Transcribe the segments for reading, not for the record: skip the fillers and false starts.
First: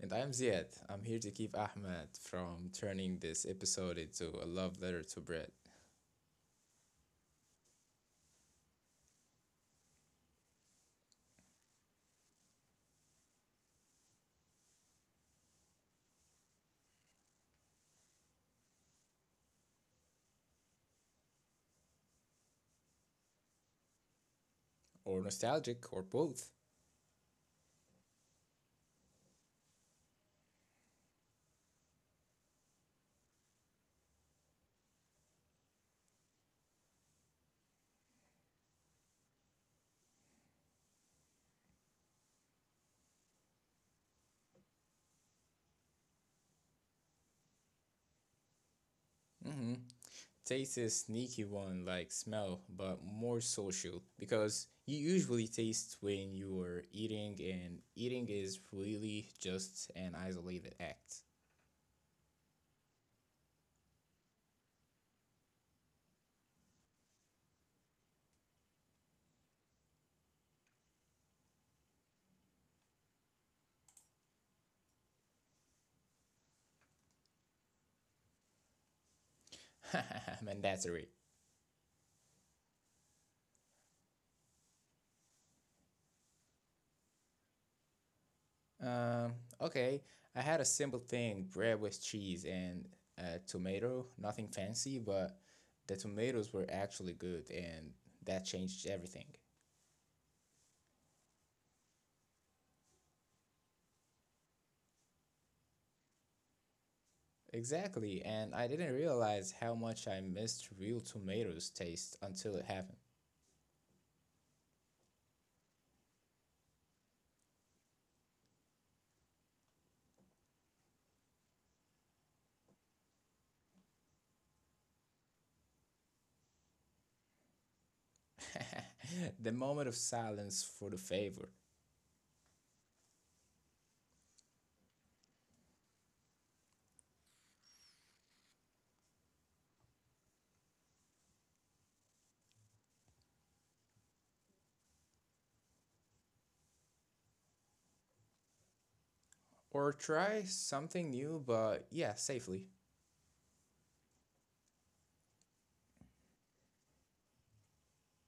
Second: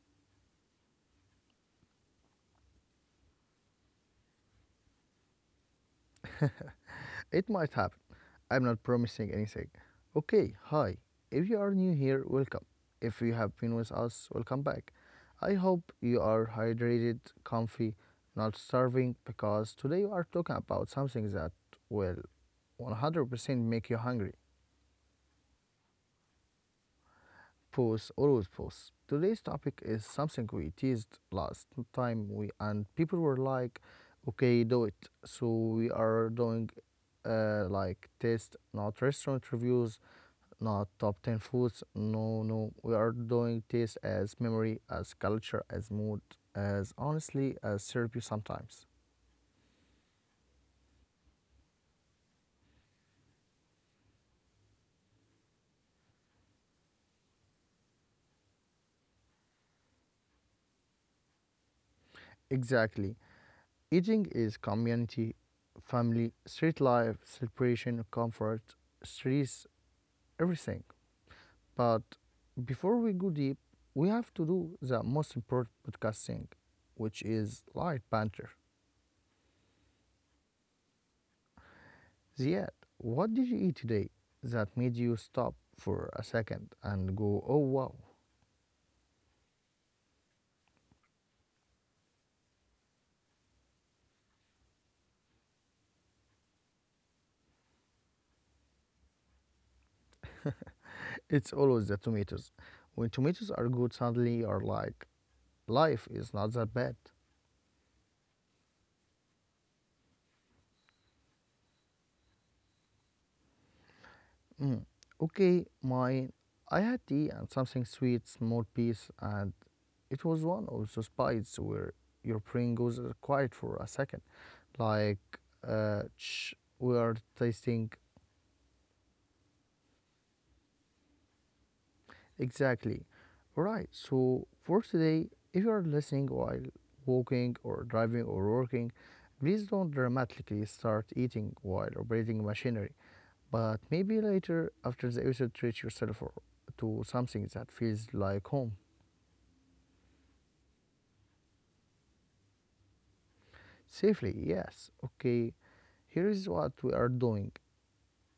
And I'm Ziad. I'm here to keep Ahmed from turning this episode into a love letter to bread, It might happen. I'm not promising anything. Okay, hi. If you are new here, welcome. If you have been with us, welcome back. I hope you are hydrated, comfy, not starving, because today we are talking about something that will 100% make you hungry. or nostalgic, or both. Pause, always pause. Today's topic is something we teased last time we and people were like, okay, do it. So we are doing like taste, not restaurant reviews, not top 10 foods. No, no. We are doing taste as memory, as culture, as mood, as honestly, as therapy sometimes. Mm-hmm. Taste is sneaky one like smell, but more social because you usually taste when you're eating, and eating is really just an isolated act. Exactly. Eating is community, family, street life, celebration, comfort, stress, everything. But before we go deep, we have to do the most important podcast thing, which is light banter. Mandatory. Ziad, what did you eat today that made you stop for a second and go, oh wow? Um, okay, I had a simple thing, bread with cheese and tomato, nothing fancy, but the tomatoes were actually good and that changed everything. It's always the tomatoes. When tomatoes are good, suddenly you're like, life is not that bad. Exactly, and I didn't realize how much I missed real tomatoes taste until it happened. Mm. Okay, mine. I had tea and something sweet, small piece, and it was one also spites where your brain goes quiet for a second, like uh, we are tasting The moment of silence for the favor. exactly. Right. So for today, if you are listening while walking or driving or working, please don't dramatically start eating while operating machinery. But maybe later after the episode, treat yourself or to something that feels like home. Or try something new, but yeah, safely. Safely, yes. Okay, here is what we are doing.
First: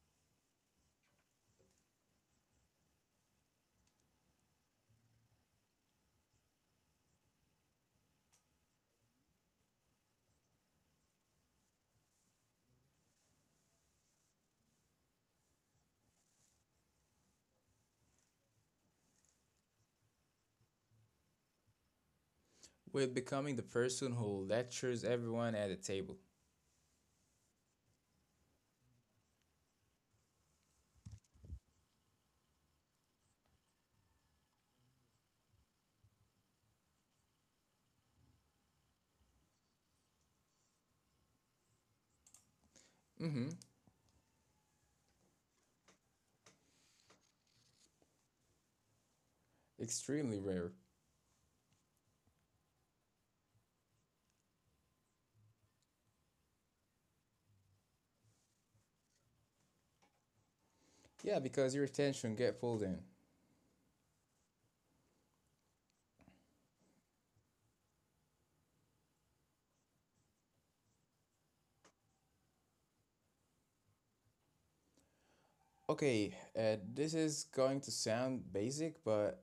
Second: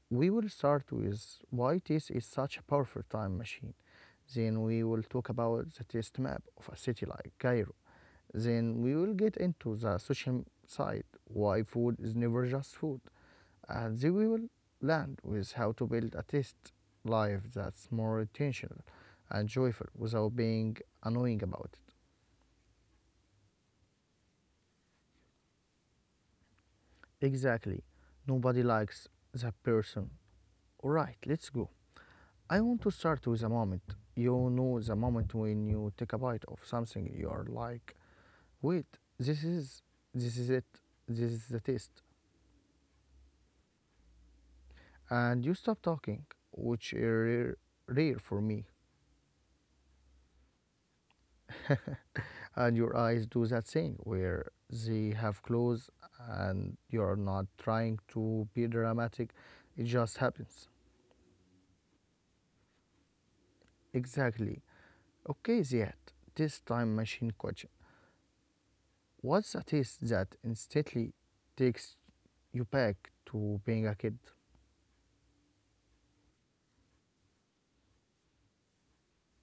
We will start with why taste is such a powerful time machine. Then we will talk about the taste map of a city like Cairo. Then we will get into the social side, why food is never just food. And then we will land with how to build a taste life that's more intentional and joyful without being annoying about it. With becoming the person who lectures everyone at the table. Exactly. Nobody likes that person. Alright, let's go. I want to start with a moment. You know, the moment when you take a bite of something, you are like, wait, this is it, this is the taste. Mm hmm. And you stop talking, which is rare, rare for me. Extremely rare. And your eyes do that thing where they have closed and you're not trying to be dramatic, it just happens. Yeah, because your attention get pulled in. Exactly. Okay, Ziad, this time machine question. What's a taste that instantly takes you back to being a kid? Okay, this is going to sound basic, but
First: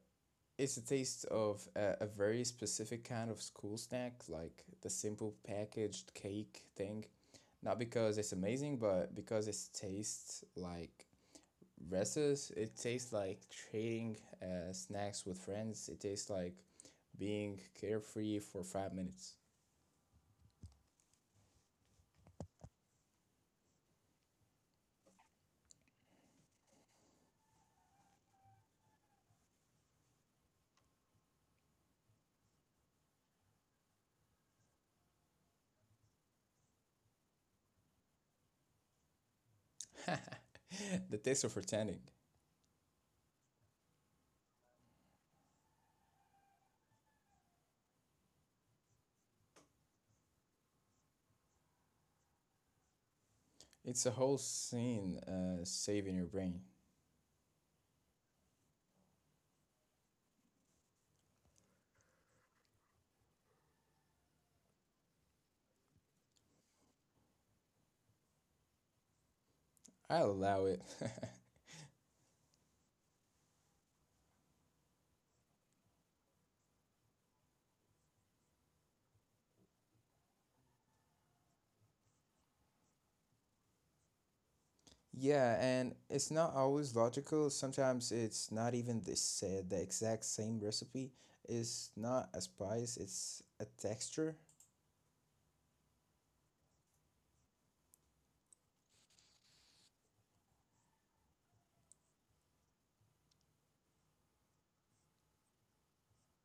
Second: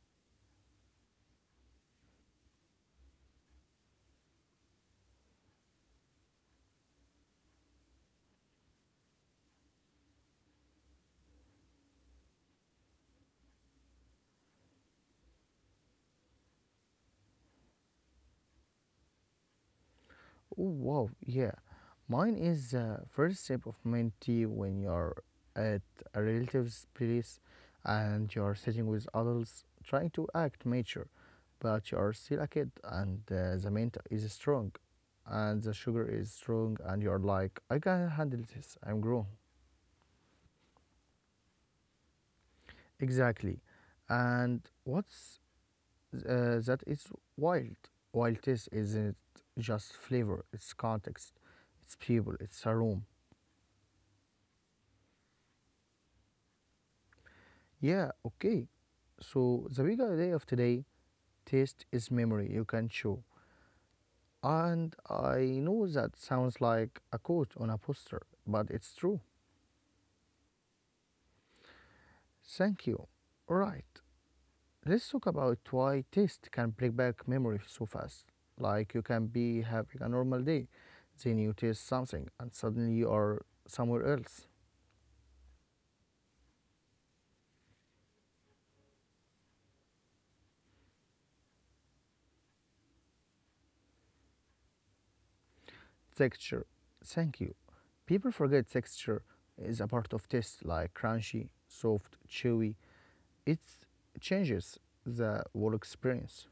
it's a taste of a very specific kind of school snack, like the simple packaged cake thing. Not because it's amazing, but because it tastes like recess. It tastes like trading snacks with friends. It tastes like being carefree for 5 minutes. Oh, wow, yeah. Mine is the first sip of mint tea when you're at a relative's place and you're sitting with adults trying to act mature, but you're still a kid and the mint is strong and the sugar is strong and you're like, I can handle this, I'm grown. The taste of pretending. Exactly. And what's that is wild. Wild taste isn't just flavor, it's context, it's people, it's a room. It's a whole scene saving your brain. Yeah, okay. So the big idea of today, taste is memory you can show. And I know that sounds like a quote on a poster, but it's true. I'll allow it. Thank you. Right, let's talk about why taste can bring back memory so fast. Like you can be having a normal day, then you taste something, and suddenly you are somewhere else. Yeah, and it's not always logical. Sometimes it's not even the exact same recipe. It's not a spice, it's a texture. Texture. Thank you. People forget texture is a part of taste, like crunchy, soft, chewy. It changes the whole experience.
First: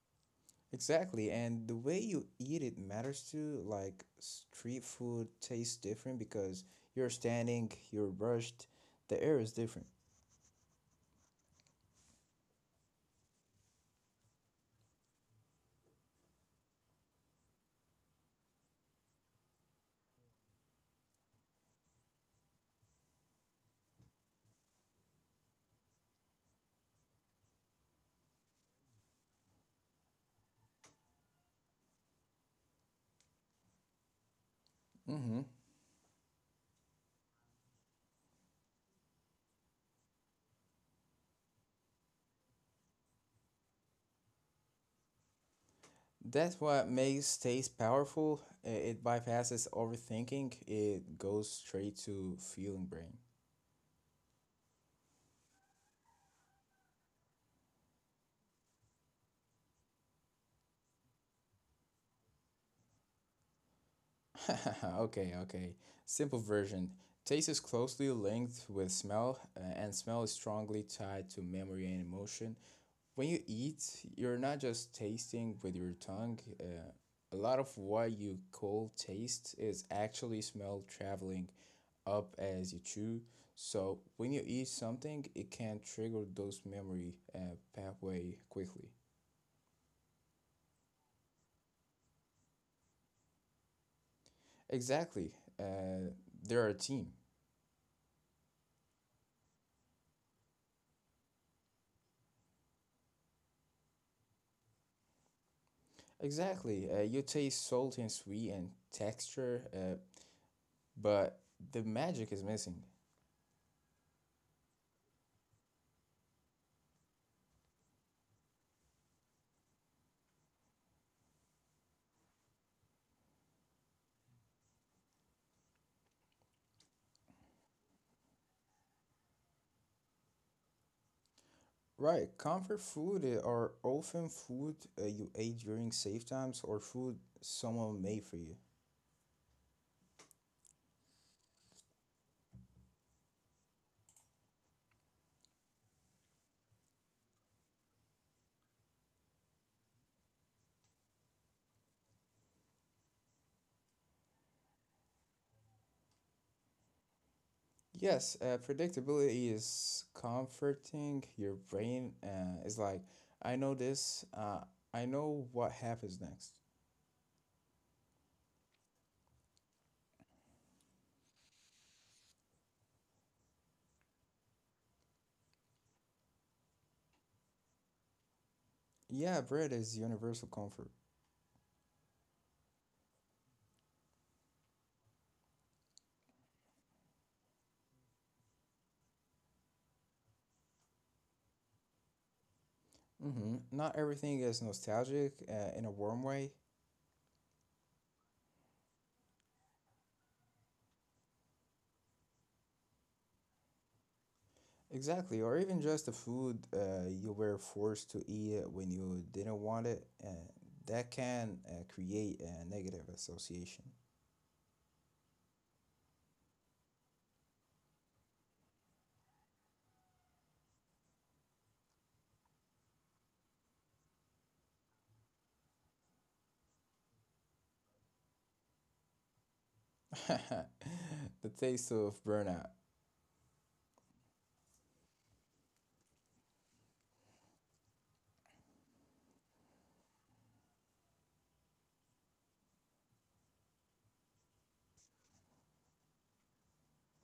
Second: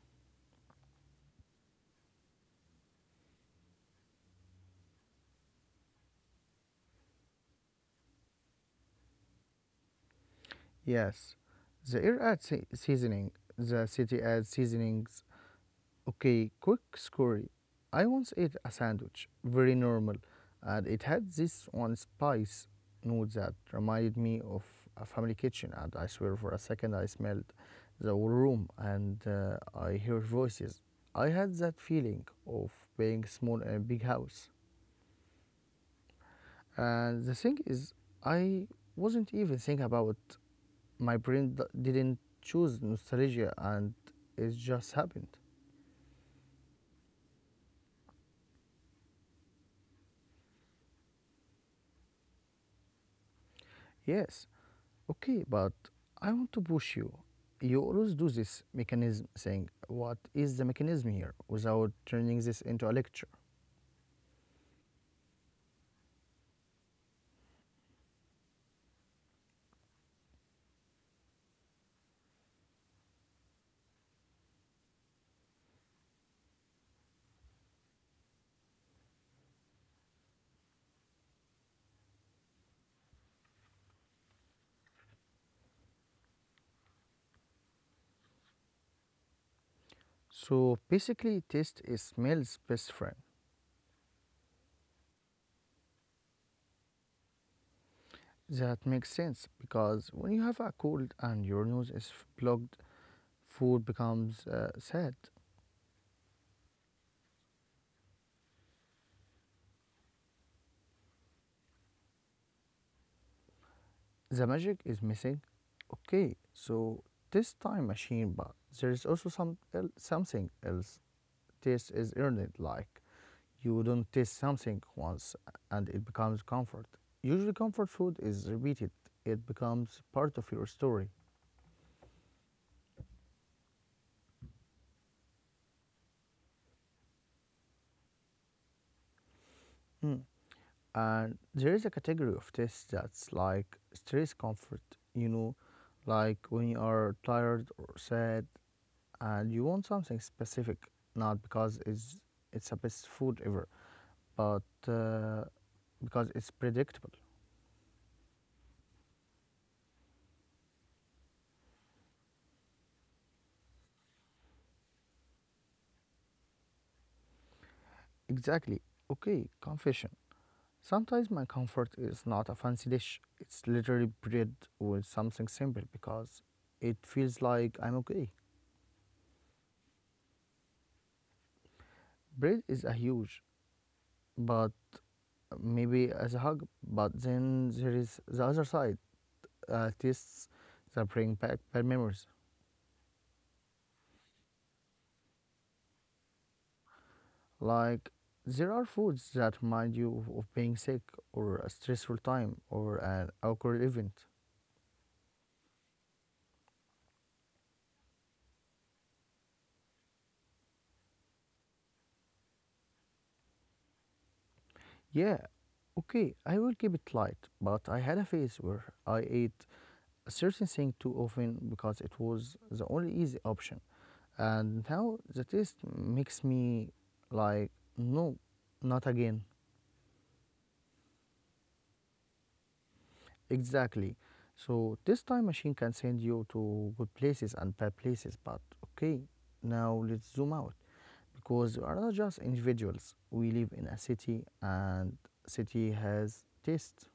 Exactly, and the way you eat it matters too. Like street food tastes different because you're standing, you're brushed, the air is different. Yes. The air adds seasoning. The city adds seasonings. Okay, quick story. I once ate a sandwich, very normal, and it had this one spice note that reminded me of a family kitchen. And I swear, for a second, I smelled the whole room and I heard voices. I had that feeling of being small in a big house. Mm-hmm. And the thing is, I wasn't even thinking about my brain didn't choose nostalgia, and it just happened. That's what makes taste powerful. It bypasses overthinking. It goes straight to feeling brain. Yes, okay, but I want to push you. You always do this mechanism, saying what is the mechanism here without turning this into a lecture? Okay. Simple version. Taste is closely linked with smell, and smell is strongly tied to memory and emotion. When you eat, you're not just tasting with your tongue. A lot of what you call taste is actually smell traveling up as you chew. So when you eat something, it can trigger those memory pathway quickly. So basically, taste is smell's best friend. Exactly. Uh, they're a team. That makes sense because when you have a cold and your nose is plugged, food becomes sad. Exactly. You taste salty and sweet and texture, but the magic is missing. The magic is missing. Okay, so this time machine, but there is also some something else. Taste is earned, like you don't taste something once and it becomes comfort. Usually, comfort food is repeated, it becomes part of your story. Right. Comfort food are often food you ate during safe times or food someone made for you. Mm. And there is a category of tastes that's like stress comfort, you know, like when you are tired or sad and you want something specific, not because it's the best food ever, but uh, because it's predictable. Yes, predictability is comforting. Your brain is like, I know this, I know what happens next. Exactly. Okay, confession. Sometimes my comfort is not a fancy dish, it's literally bread with something simple because it feels like I'm okay. Yeah, bread is universal comfort. Bread is a huge, but maybe as a hug, but then there is the other side, tastes that bring back bad memories. Mm-hmm. Not everything is nostalgic in a warm way. Like there are foods that remind you of being sick or a stressful time or an awkward event. Exactly, or even just the food you were forced to eat it when you didn't want it, that can create a negative association. Yeah, okay, I will keep it light, but I had a phase where I ate certain thing too often because it was the only easy option. And now the taste makes me like, no, not again. The taste of burnout. Exactly. So this time machine can send you to good places and bad places, but okay, now let's zoom out because we are not just individuals. We live in a city and city has taste.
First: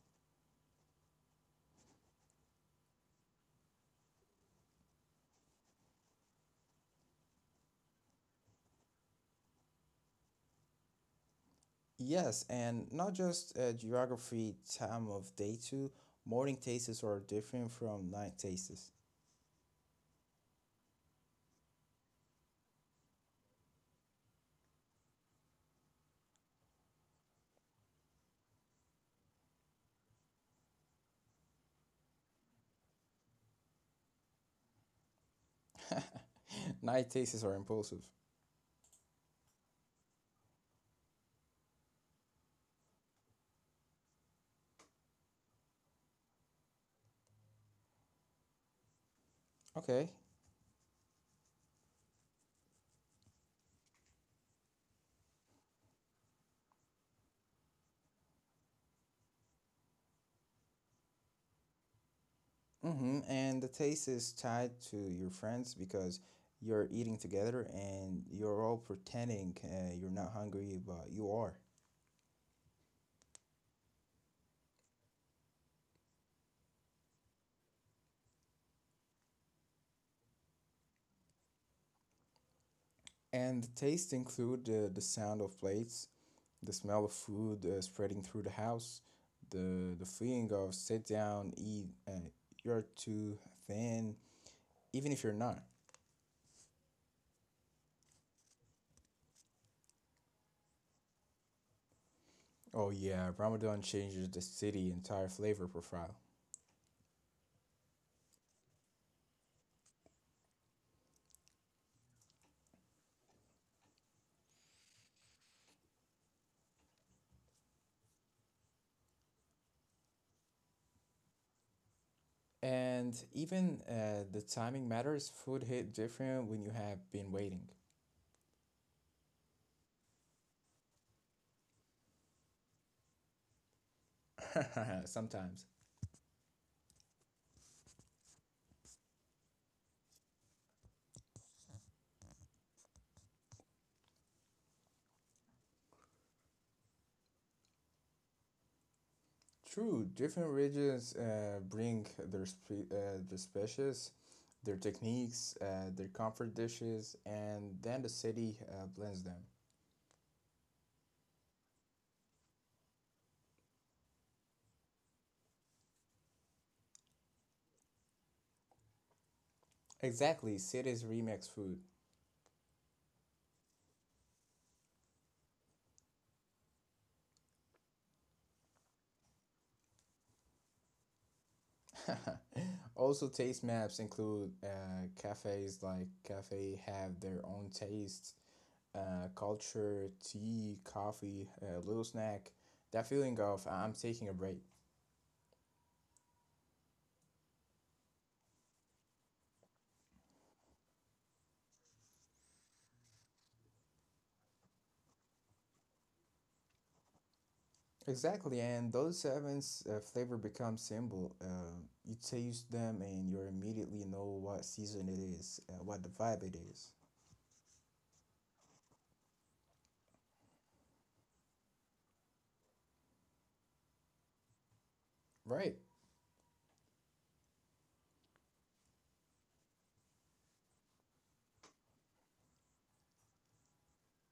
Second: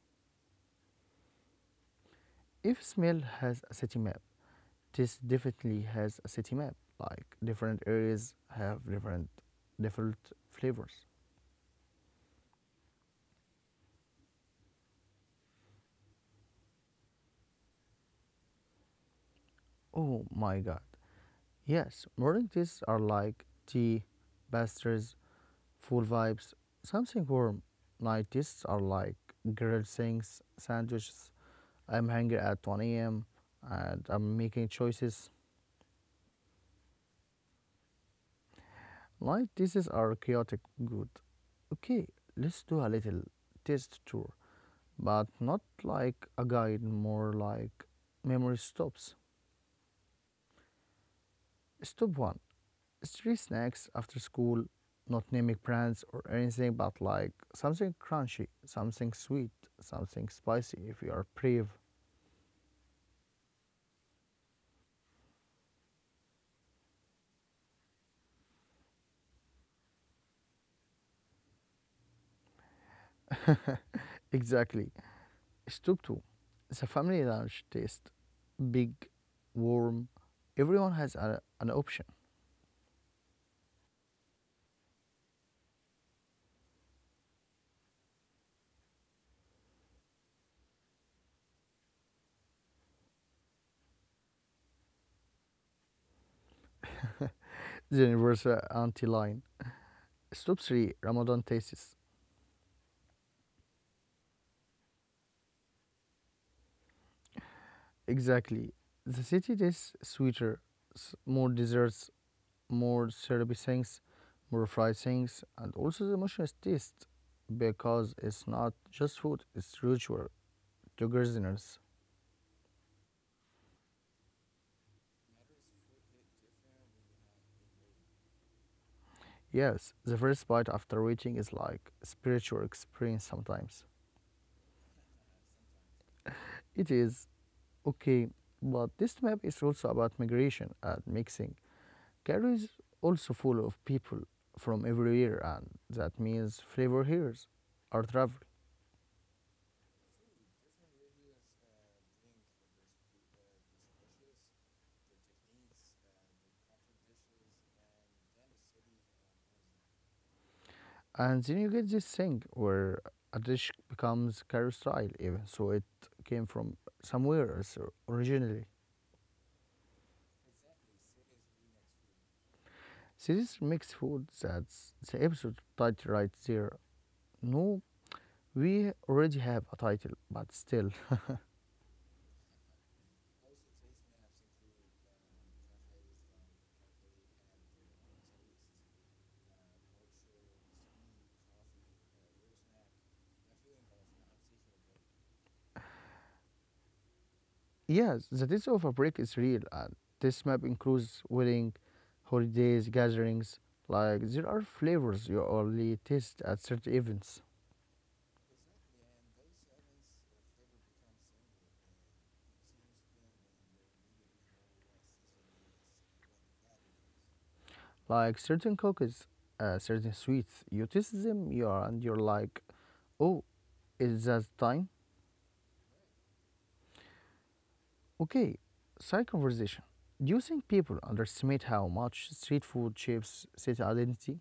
If smell has a city map, this definitely has a city map. Like different areas have different flavors. Yes, and not just geography, time of day too. Morning tastes are different from night tastes. Oh my god. Yes, morning teas are like tea, pastries, full vibes, something warm. Night teas are like grilled things, sandwiches. I'm hungry at 1 a.m. and I'm making choices. Night tastes are impulsive. Night teas are chaotic good. Okay, let's do a little taste tour, but not like a guide, more like memory stops. Okay, Stop one, street snacks after school, not naming brands or anything, but like something crunchy, something sweet, something spicy if you are brave. mm-hmm. And the taste is tied to your friends because you're eating together and you're all pretending you're not hungry, but you are. Exactly. Stop two, the family lunch taste, big, warm. Everyone has an option. And the taste include the sound of plates, the smell of food spreading through the house, the feeling of sit down, eat, you're too thin, even if you're not. The universal anti line. Stop three, Ramadan tastes Oh yeah, Ramadan changes the city entire flavor profile. exactly. The city tastes sweeter, more desserts, more servicings, more pricings, and also the emotional taste because it's not just food, it's ritual to gardeners. And even the timing matters. Food hit different when you have been waiting. Yes, the first bite after waiting is like a spiritual experience sometimes. Sometimes. It is okay, but this map is also about migration and mixing. Cairo is also full of people from everywhere, and that means flavor heroes are travelers. True, different regions bring their species, their techniques, their comfort dishes, and then the city blends them. And then you get this thing where a dish becomes carousel, even so it came from somewhere else originally. Exactly, cities remix food. Series mixed food, that's the episode title right there. No, we already have a title, but still. Also, taste maps include cafes like cafe have their own taste culture, tea, coffee, a little snack, that feeling of I'm taking a break. Yes, the days of a break is real, and this map includes wedding, holidays, gatherings. Like, there are flavors you only taste at certain events. Exactly, and those events flavor becomes symbol. You taste them and you immediately know what season it is, what the vibe it is. Like certain cookies, certain sweets, you taste them, you are, and you're like, oh, is that time? Right. Okay, side conversation. Do you think people underestimate how much street food shapes city identity?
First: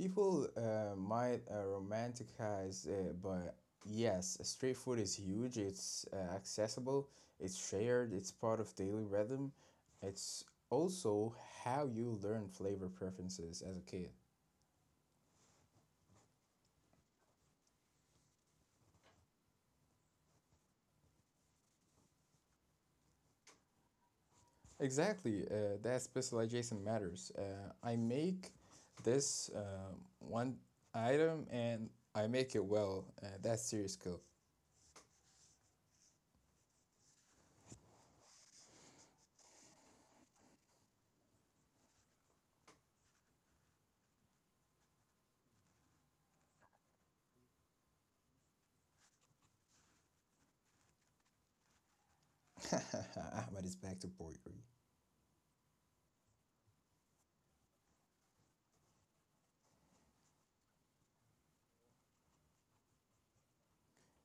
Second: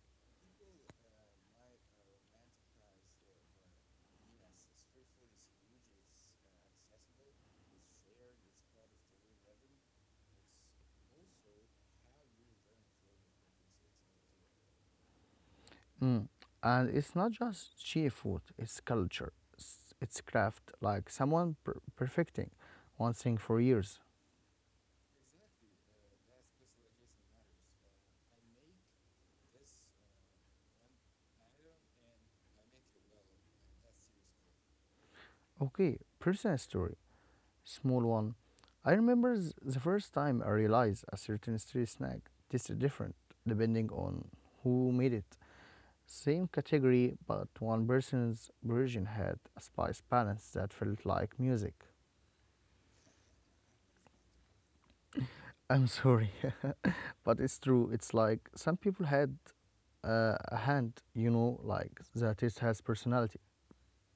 People might romanticize it, but yes, street food is huge. It's accessible, it's shared, it's part of daily rhythm. It's also how you learn flavor preferences as a kid. Mm. And it's not just cheap food, it's culture, it's craft, like someone perfecting one thing for years. Exactly, that specialization matters. I make this one item and I make it well. That's serious skill. Okay, personal story. Small one. I remember the first time I realized a certain street snack tasted different depending on who made it. Same category, but one person's version had a spice balance that felt like music. Ahmed is back to poetry. I'm sorry, but it's true. It's like some people had a hand, you know, like the taste has personality.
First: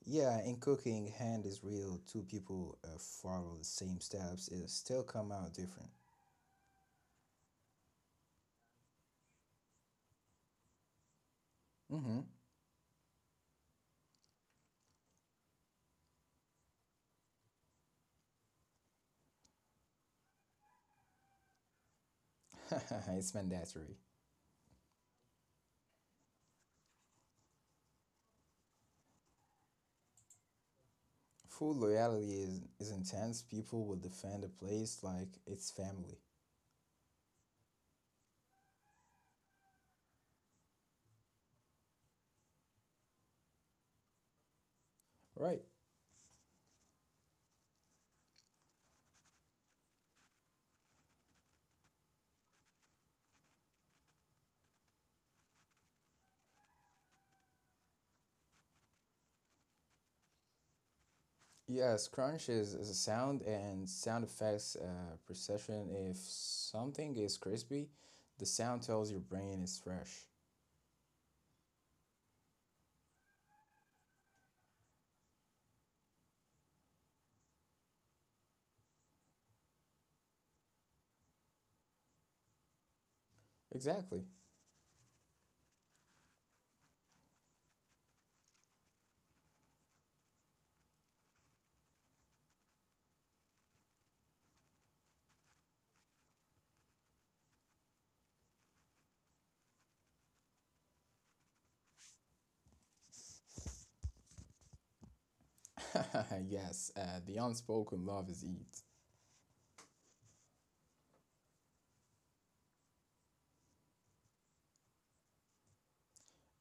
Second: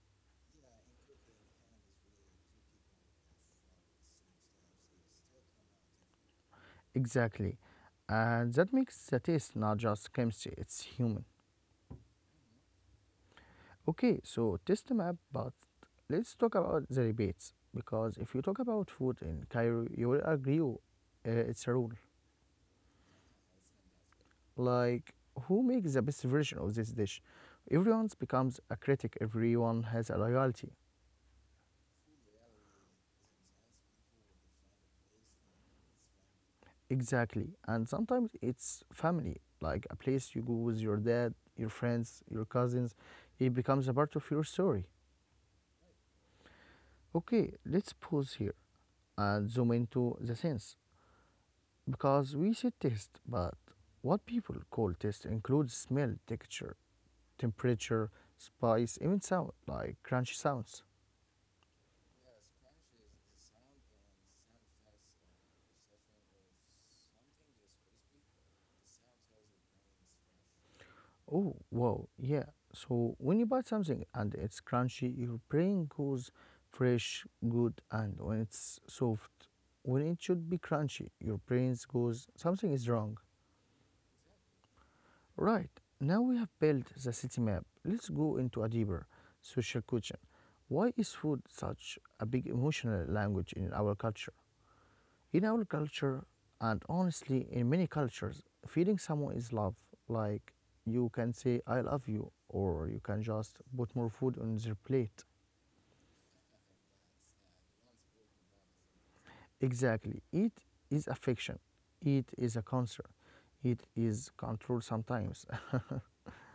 Yeah, in cooking, hand is real. Two people follow the same steps, it still come out different. Exactly. And that makes the taste not just chemistry, it's human. Mm-hmm. Okay, so test the map, but let's talk about the rebates because if you talk about food in Cairo, you will agree oh, it's a rule. It's mandatory. Like, who makes the best version of this dish? Everyone becomes a critic, everyone has a loyalty. Food loyalty is intense. People will defend a place like it's family. Exactly. And sometimes it's family, like a place you go with your dad, your friends, your cousins. It becomes a part of your story. Right. Okay, let's pause here and zoom into the sense. Because we said taste, but what people call taste includes smell, texture, temperature, spice, even sound, like crunchy sounds. Yes, crunch is a sound and sound effects perception. If something is crispy, the sound tells your brain it's fresh. Oh, wow, yeah. So when you bite something and it's crunchy, your brain goes fresh, good, and when it's soft, when it should be crunchy, your brain goes something is wrong. Exactly. Right, now we have built the city map. Let's go into a deeper social question. Why is food such a big emotional language in our culture? In our culture, and honestly, in many cultures, feeding someone is love. Like you can say, I love you, or you can just put more food on their plate. Yes, the unspoken love is eat. Exactly. It is affection, it is a concern, it is control sometimes.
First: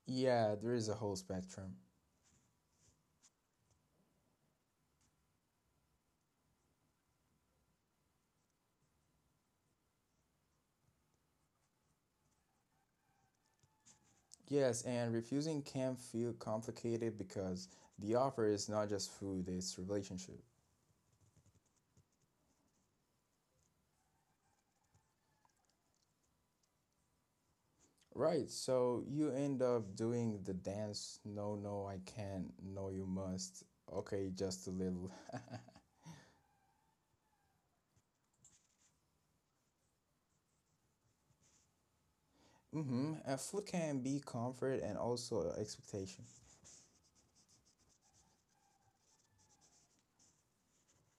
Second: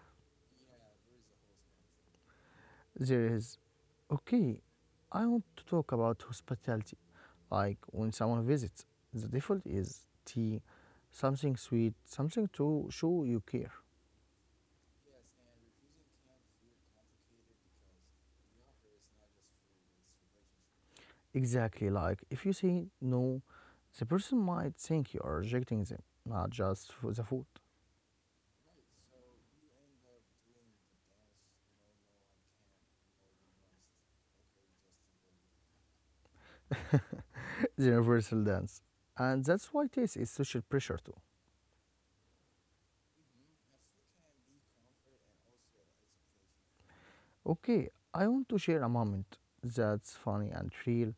Yeah, there is a whole spectrum. There is. Okay, I want to talk about hospitality. Like when someone visits, the default is tea, something sweet, something to show you care. Yes, and refusing can feel complicated because the offer is not just food, it's relationship. Exactly, like if you say no, the person might think you are rejecting them, not just for the food. Right, so you end up doing the dance, no, no, I can't, no, you must, okay, just a little. The universal dance. And that's why taste is social pressure too. Mm-hmm. And food can be comfort and also expectation. Okay, I want to share a moment that's funny and real.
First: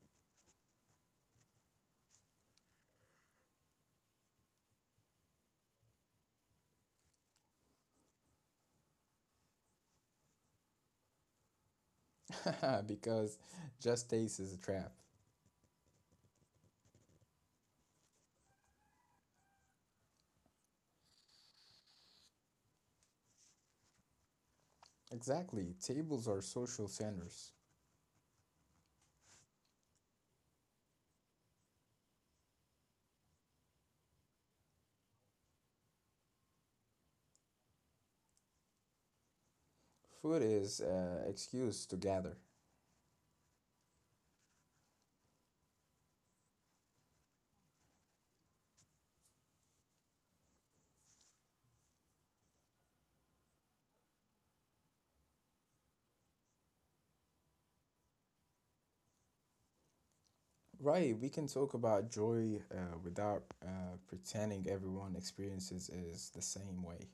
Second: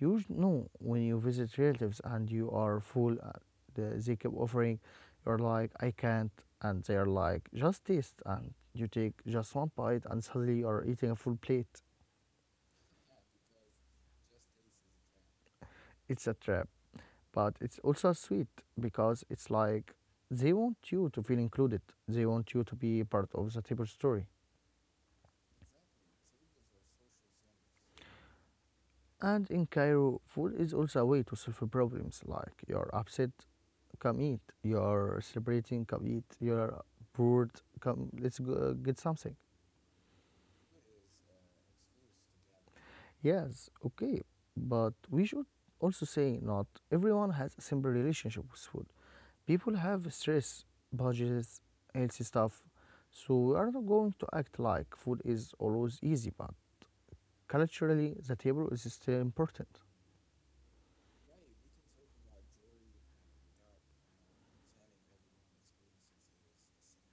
You know, when you visit relatives and you are full, they keep offering, you're like, I can't, and they're like, just taste, and you take just one bite, and suddenly you're eating a full plate. Because just taste is a trap. It's a trap, but it's also sweet because it's like they want you to feel included, they want you to be part of the table story. Exactly, tables are social centers. And in Cairo, food is also a way to solve problems. Like you're upset, come eat. You're celebrating, come eat. You're bored, come let's go get something. Food is excuse to gather. Yes, okay, but we should also say not everyone has a simple relationship with food. People have stress, budgets, healthy stuff. So we are not going to act like food is always easy, but culturally the table is still important. Right, we can talk about joy without pretending everyone experiences is the same way.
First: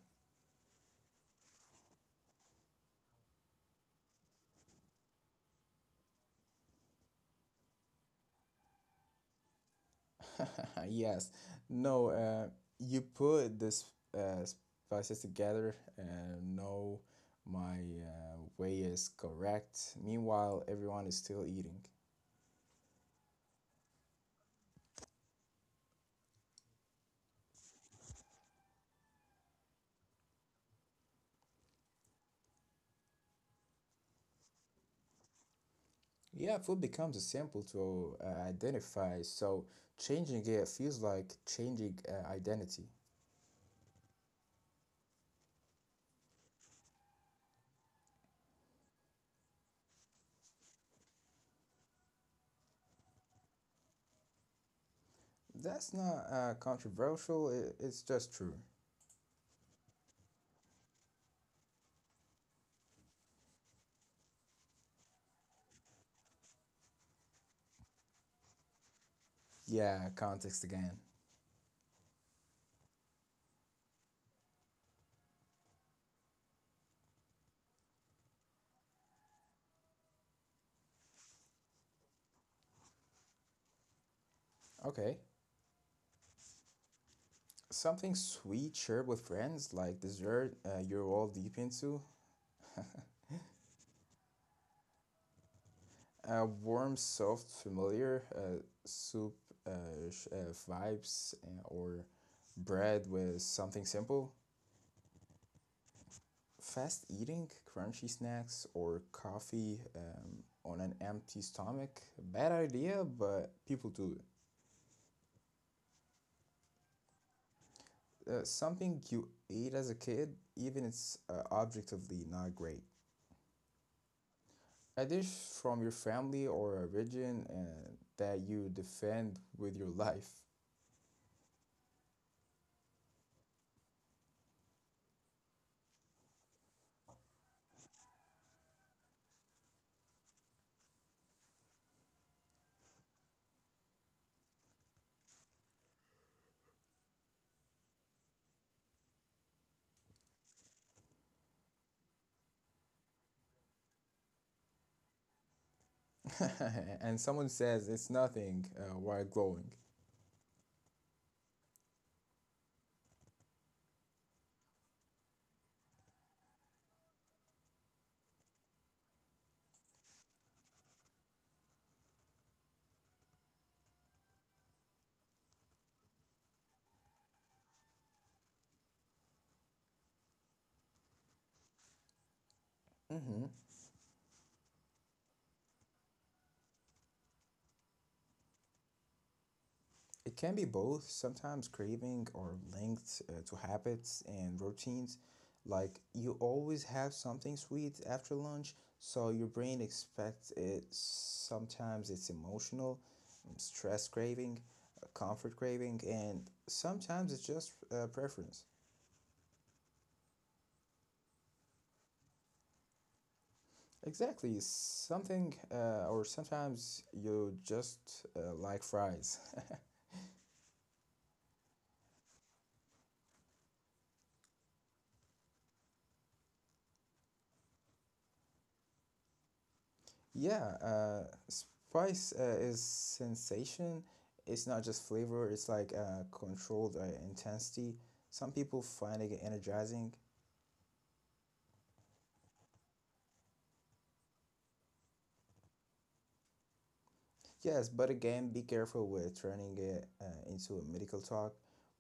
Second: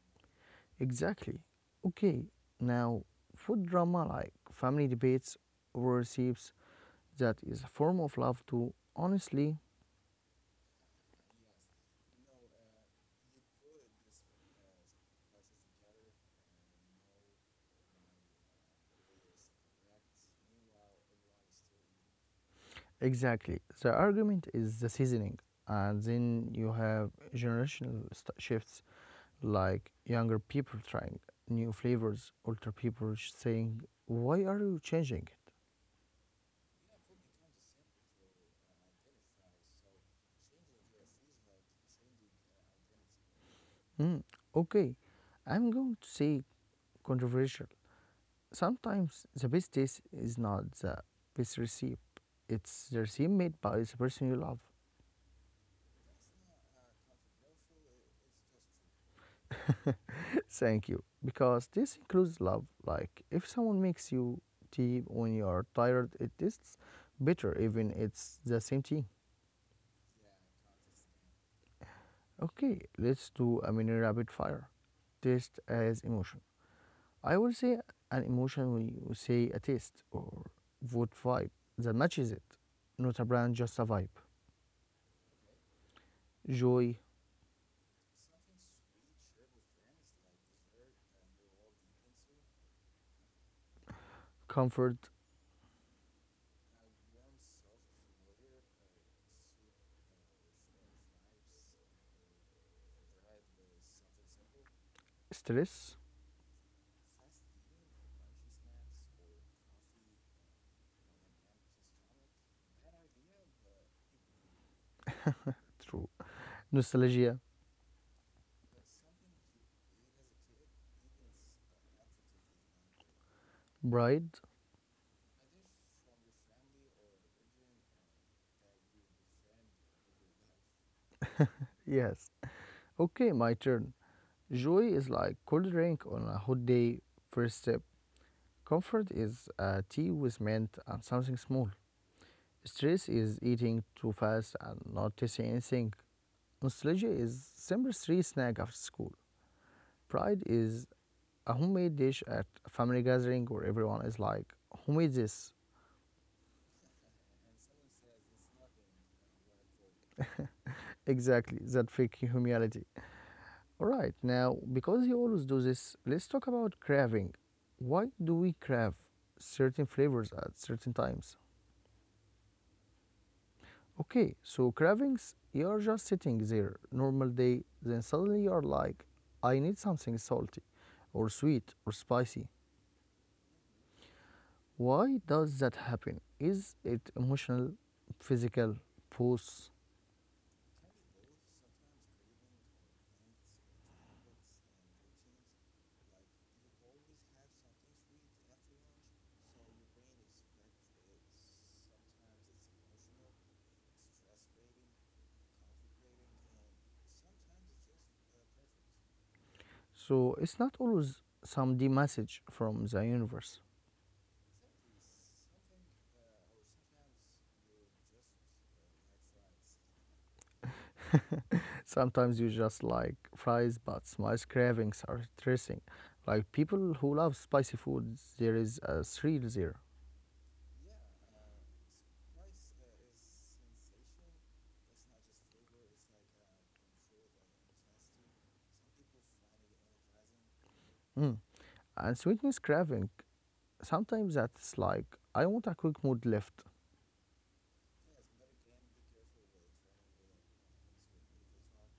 Exactly. Okay, now food drama like family debates over recipes that is a form of love too. Honestly, Yes, no, you put this uh, spices together. No, my way is correct. Meanwhile, everyone is still eating. exactly. The argument is the seasoning, and then you have generational shifts like younger people trying new flavors, older people saying, "Why are you changing it?" Yeah, food becomes a simple to identify. So changing it feels like changing identity. Mm, okay, I'm going to say controversial. Sometimes the best taste is not the best recipe, it's the recipe made by the person you love. That's not controversial. It's just true. Thank you. Because this includes love. Like if someone makes you tea when you are tired, it tastes better even it's the same tea. Yeah, context again. Okay, let's do a mini rapid fire. Taste as emotion. I will say an emotion when you say a taste or what vibe that matches it. Not a brand, just a vibe. Okay. Joy, Something sweet shared with friends, like dessert you're all deep into. comfort, A warm, soft, familiar soup uh, vibes, or bread with something simple. stress, Fast eating, crunchy snacks, or coffee on an empty stomach. Bad idea, but people do it. through nostalgia, Something you ate as a kid, even it's objectively not great. pride. A dish from your family or a region that you defend with your life. Yes. Okay, my turn. Joy is like cold drink on a hot day. First step. Comfort is tea with mint and something small. Stress is eating too fast and not tasting anything. Nostalgia is simple three snack after school. Pride is a homemade dish at a family gathering where everyone is like, who made this? And someone says it's nothing while glowing. Exactly, that fake humility. All right, now, because you always do this, let's talk about craving. Why do we crave certain flavors at certain times? Okay, so cravings, you're just sitting there, normal day, then suddenly you're like, I need something salty, or sweet, or spicy. Hmm. Why does that happen? Is it emotional, physical, pulse? It can be both, sometimes craving or linked to habits and routines. Like you always have something sweet after lunch, so your brain expects it. Sometimes it's emotional, stress craving, comfort craving, and sometimes it's just preference. So it's not always some D message from the universe. Exactly. Something, or sometimes you just like fries. Sometimes you just like fries, but my cravings are stressing. Like people who love spicy food, there is a thrill there. Yeah, spice is sensation. It's not just flavor, it's like controlled intensity. Some people find it energizing. Mm. And sweetness craving, sometimes that's like, I want a quick mood lift. Yes, but again, be careful with turning it into a medical talk.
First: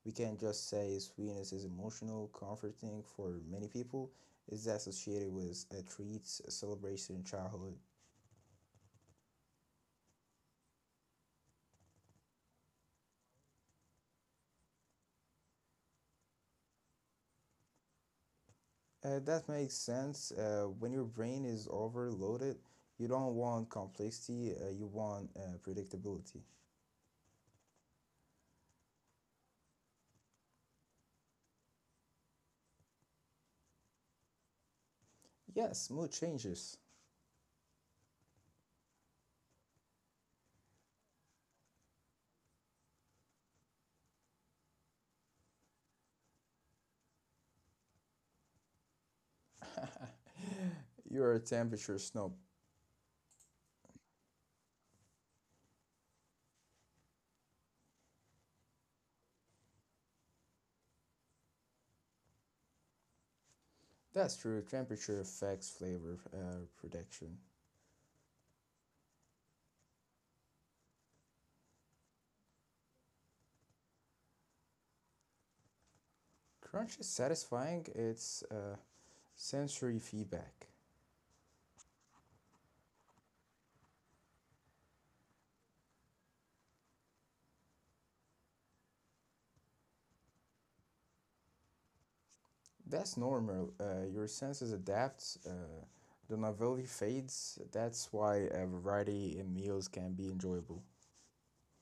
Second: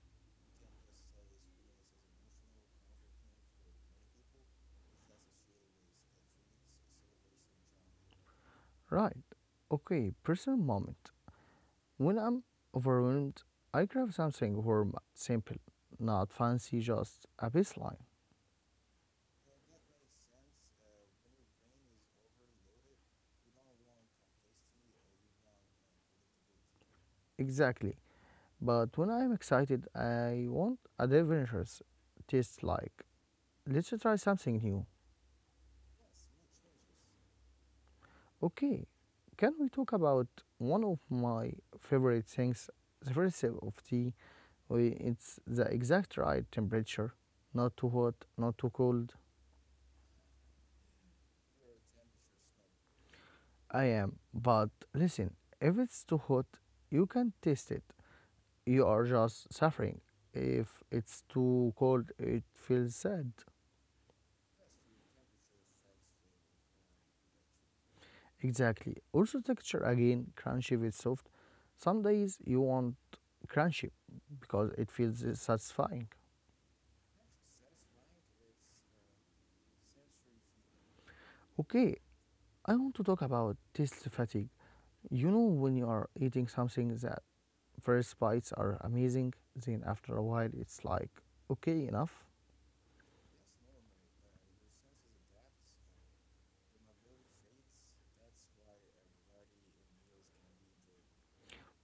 We can't just say sweetness is emotional, comforting for many people. It's associated with treats, celebration, childhood. Right. Okay, personal moment. When I'm overwhelmed, I grab something warm, simple, not fancy, just a baseline. That makes sense. When your brain is overloaded, you don't want complexity, you want predictability. Exactly. But when I'm excited, I want adventurous taste like, let's try something new. Yes, mood changes. Okay, can we talk about one of my favorite things? The first sip of tea, it's the exact right temperature, not too hot, not too cold. You're a temperature snob. I am, but listen, if it's too hot, you can taste it. You are just suffering. If it's too cold, it feels sad. That's true, temperature affects flavor prediction. Exactly. Also, texture again, crunchy with soft. Some days you want crunchy because it feels satisfying. Crunch is satisfying, it's sensory feedback. Okay, I want to talk about taste fatigue. You know, when you are eating something that first bites are amazing, then after a while it's like, okay, enough. That's normal. Your senses adapt, the novelty fades. That's why a variety in meals can be enjoyable.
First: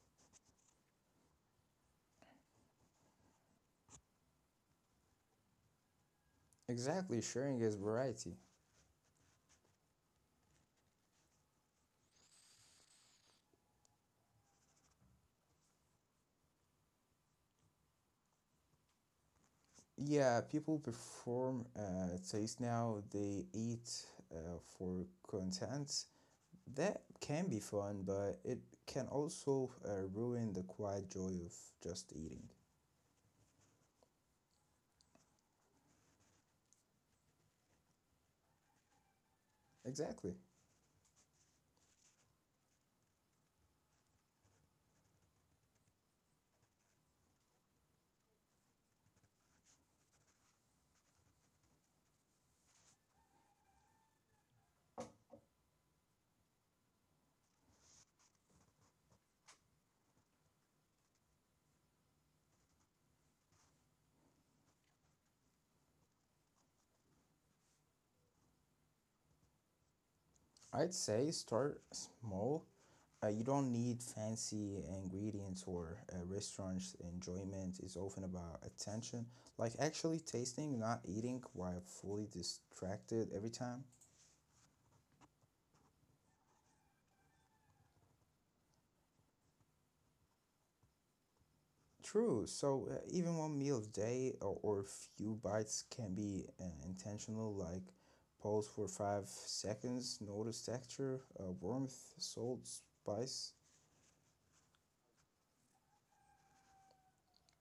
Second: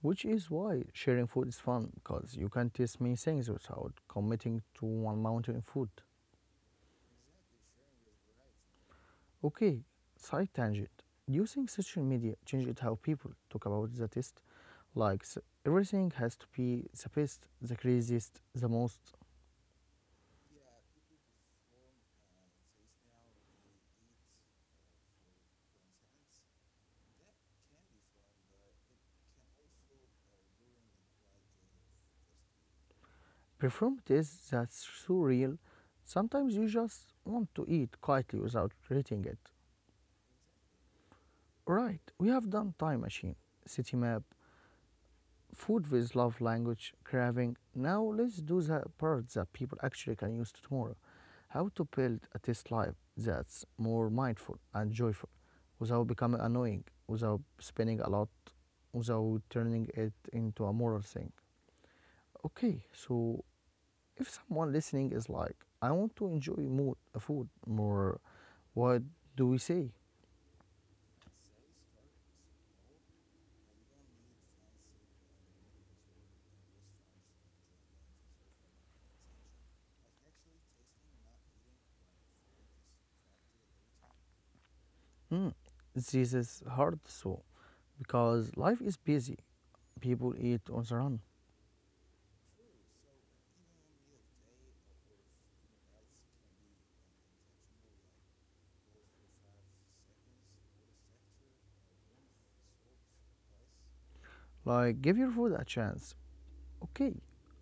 Which is why sharing food is fun, because you can taste many things without committing to one mountain of food. Exactly, sharing is variety. Okay, side tangent. Do you think social media changed how people talk about the taste? Like, everything has to be the best, the craziest, the most Yeah, people perform taste now, they eat for content. That can be fun, but it can also ruin the quiet joy of just eating. performative that's so real. Sometimes you just want to eat quietly without rating it. Exactly. Right, we have done time machine, city map, food with love language, craving. Now let's do the part that people actually can use tomorrow. How to build a taste life that's more mindful and joyful without becoming annoying, without spending a lot, without turning it into a moral thing. Okay, so if someone listening is like, I want to enjoy more food more, what do we say? I'd say start small. You don't need fancy ingredients or restaurants. Enjoyment is often about attention, like actually tasting, not eating while fully distracted every time. Mm, this is hard, so because life is busy. People eat on the run. True. So even one meal a day or a few bites can be intentional, like pause for 5 seconds, notice texture, warmth, salt, spice. Like, give your food a chance. Okay,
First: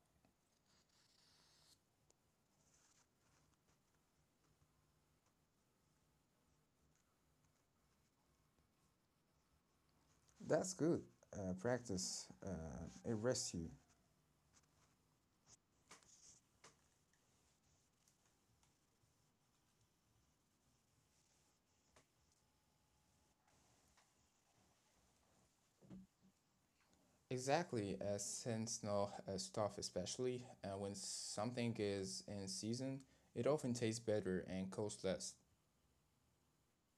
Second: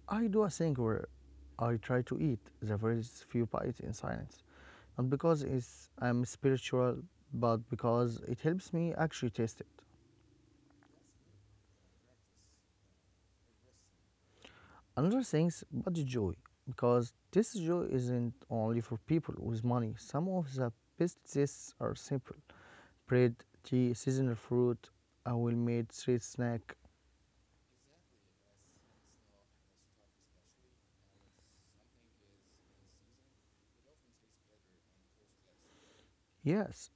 I do a thing where I try to eat the first few bites in silence, not because it's I'm spiritual, but because it helps me actually taste it. That's good. Practice. It rests you. Another thing about the joy, because this joy isn't only for people with money. Some of the best tastes are simple: bread, tea, seasonal fruit, a well-made street snack. Exactly, seasonal stuff, especially when something is in season, it often tastes better and costs less. Yes,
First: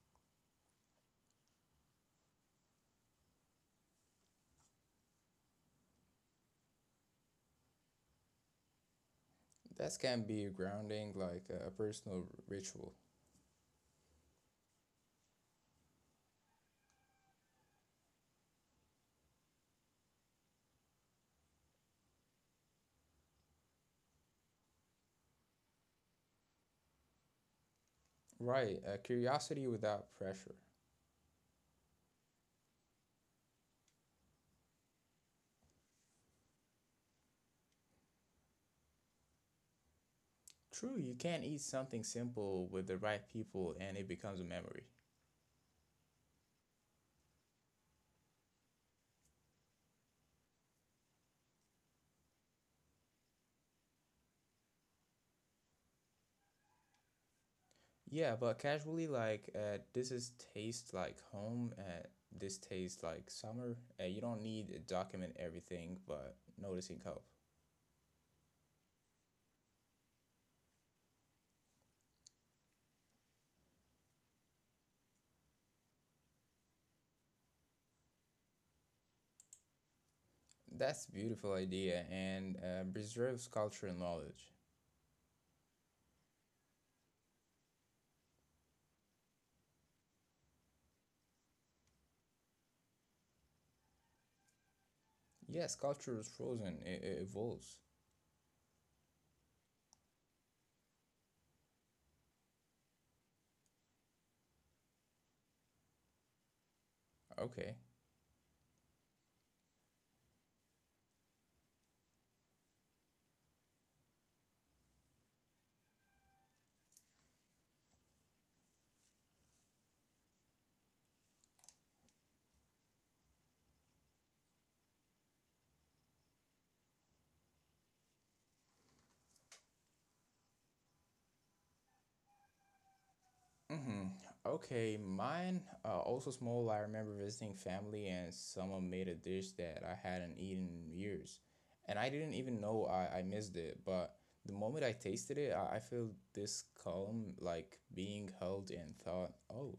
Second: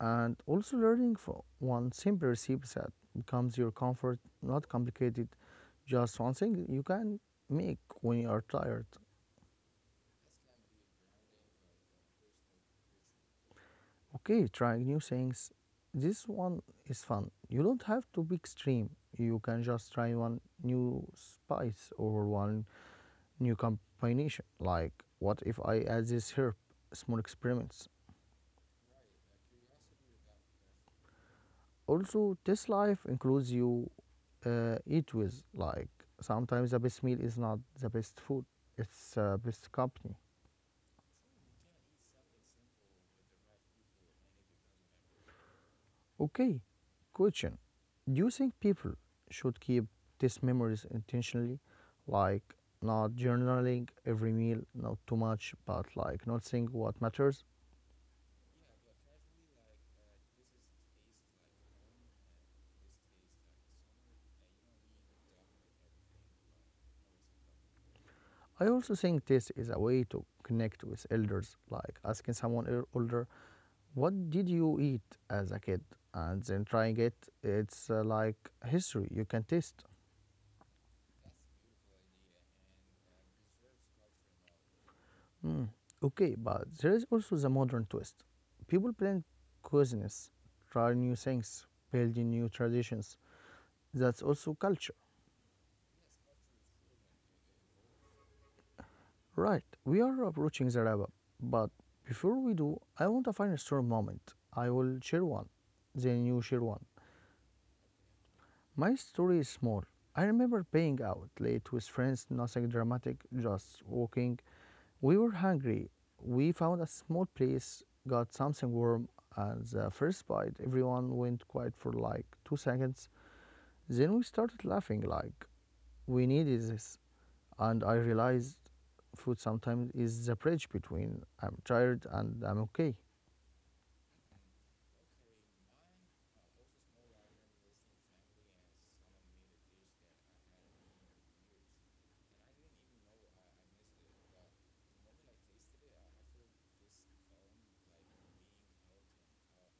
and also learning from one simple recipe that becomes your comfort, not complicated. Just one thing you can make when you are tired. That can be grounding, like a personal ritual. Okay, trying new things. This one is fun. You don't have to be extreme. You can just try one new spice or one new combination. Like, what if I add this herb? Small experiments. Right, curiosity without pressure. Also, this life includes you eat with. Like, sometimes the best meal is not the best food, it's best company. True, you can not eat something simple with the right people and it becomes a memory. Okay, question. Do you think people should keep these memories intentionally, like not journaling every meal, not too much, but like not saying what matters? Yeah, but casually, like, this is taste like home, this tastes like summer. You don't need to document everything, but noticing help. I also think this is a way to connect with elders, like asking someone older, what did you eat as a kid? And then trying it. It's like history you can taste. That's a beautiful idea and preserves culture and knowledge. Hmm. Okay, but there is also the modern twist. People blend cuisines, try new things, build new traditions. That's also culture. Yes, culture is frozen, it evolves. Right, we are approaching the wrap up, but before we do, I want to find a story moment. I will share one, then you share one. Okay. My story is small. I remember being out late with friends, nothing dramatic, just walking, we were hungry. We found a small place, got something warm as a first bite. Everyone went quiet for like 2 seconds. Then we started laughing like we needed this. And I realized food sometimes is the bridge between I'm tired and I'm okay. Mm-hmm. Okay, mine also small. I remember visiting family and someone made a dish that I hadn't eaten in years, and I didn't even know I missed it. But the moment I tasted it, I feel this calm, like being held, and thought, "Oh,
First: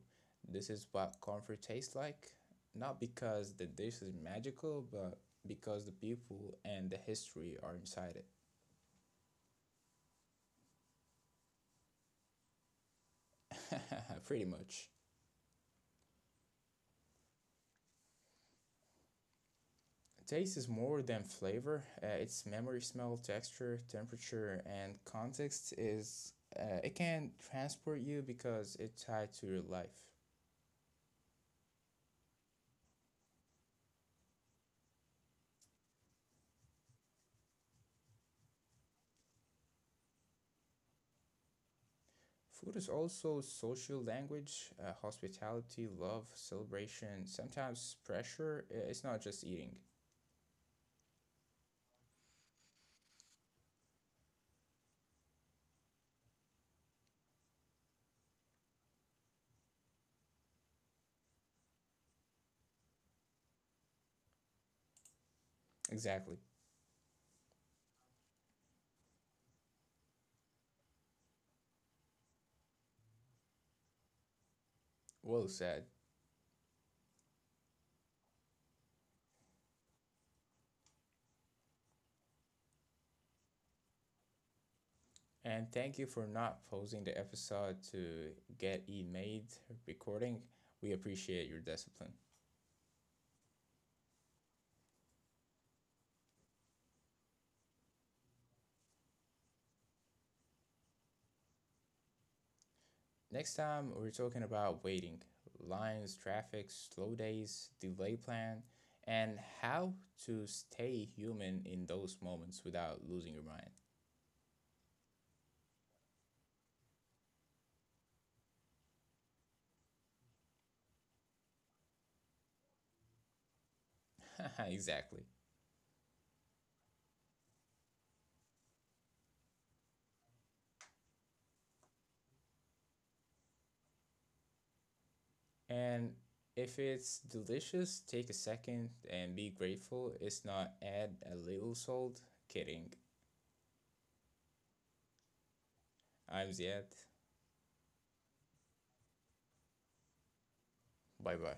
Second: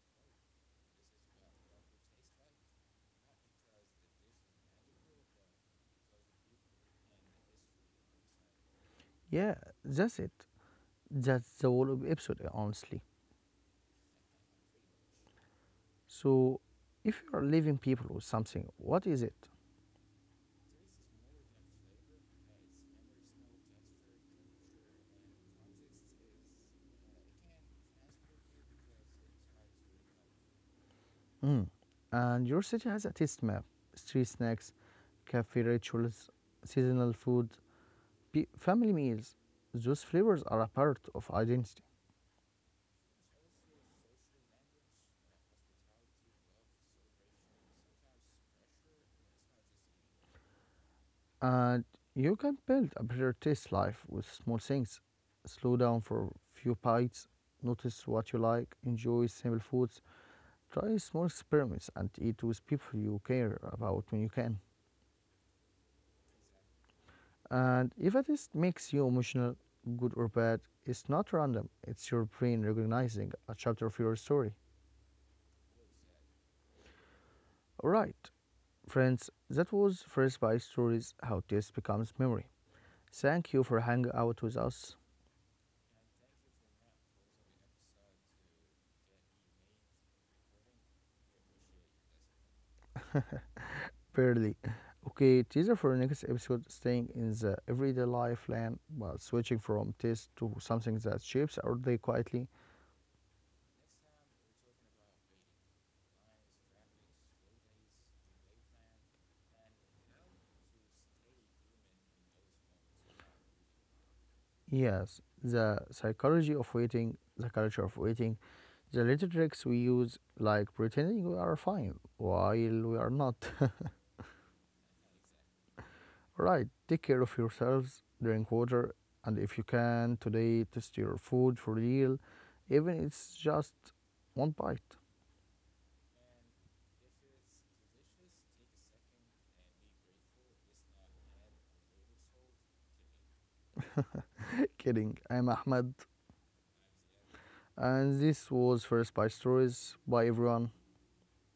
this is what comfort tastes like." Not because the dish is magical, but because the people and the history are inside Yeah, that's it. That's the whole episode, honestly. it. Pretty much. So, if you are leaving people with something, what is it? Taste is more than flavor. It's memory, smell, texture, temperature, and context. Is it can transport you because it's tied to your life. Mm. And your city has a taste map, street snacks, cafe rituals, seasonal food, family meals. Those flavors are a part of identity. Food is also social language, hospitality, love, celebration, sometimes pressure. It's not just eating. And you can build a better taste life with small things. Slow down for few bites, notice what you like, enjoy simple foods, try small experiments, and eat with people you care about when you can. Exactly. And if a test makes you emotional, good or bad, it's not random. It's your brain recognizing a chapter of your story. Well said. Alright, friends, that was First by Stories How Taste Becomes Memory. Thank you for hanging out with us. And thank you for not pausing the episode to get e made recording. We appreciate your discipline. Barely. Okay, teaser for the next episode staying in the everyday life land but switching from taste to something that shapes our day quietly. Next time, we're talking about waiting, lines, traffic, slow days, delay plan, and how to stay human in those moments without losing your mind. Yes, the psychology of waiting, the culture of waiting, the little tricks we use, like pretending we are fine while we are not. Exactly. Right, take care of yourselves, drink water, and if you can today, test your food for real, even if it's just one bite. And if it's delicious, take a second and be grateful. It's not add a little salt. Kidding. Kidding, I'm Ahmed, I'm Ziad. and this was First Bite Stories. Bye everyone. Bye bye.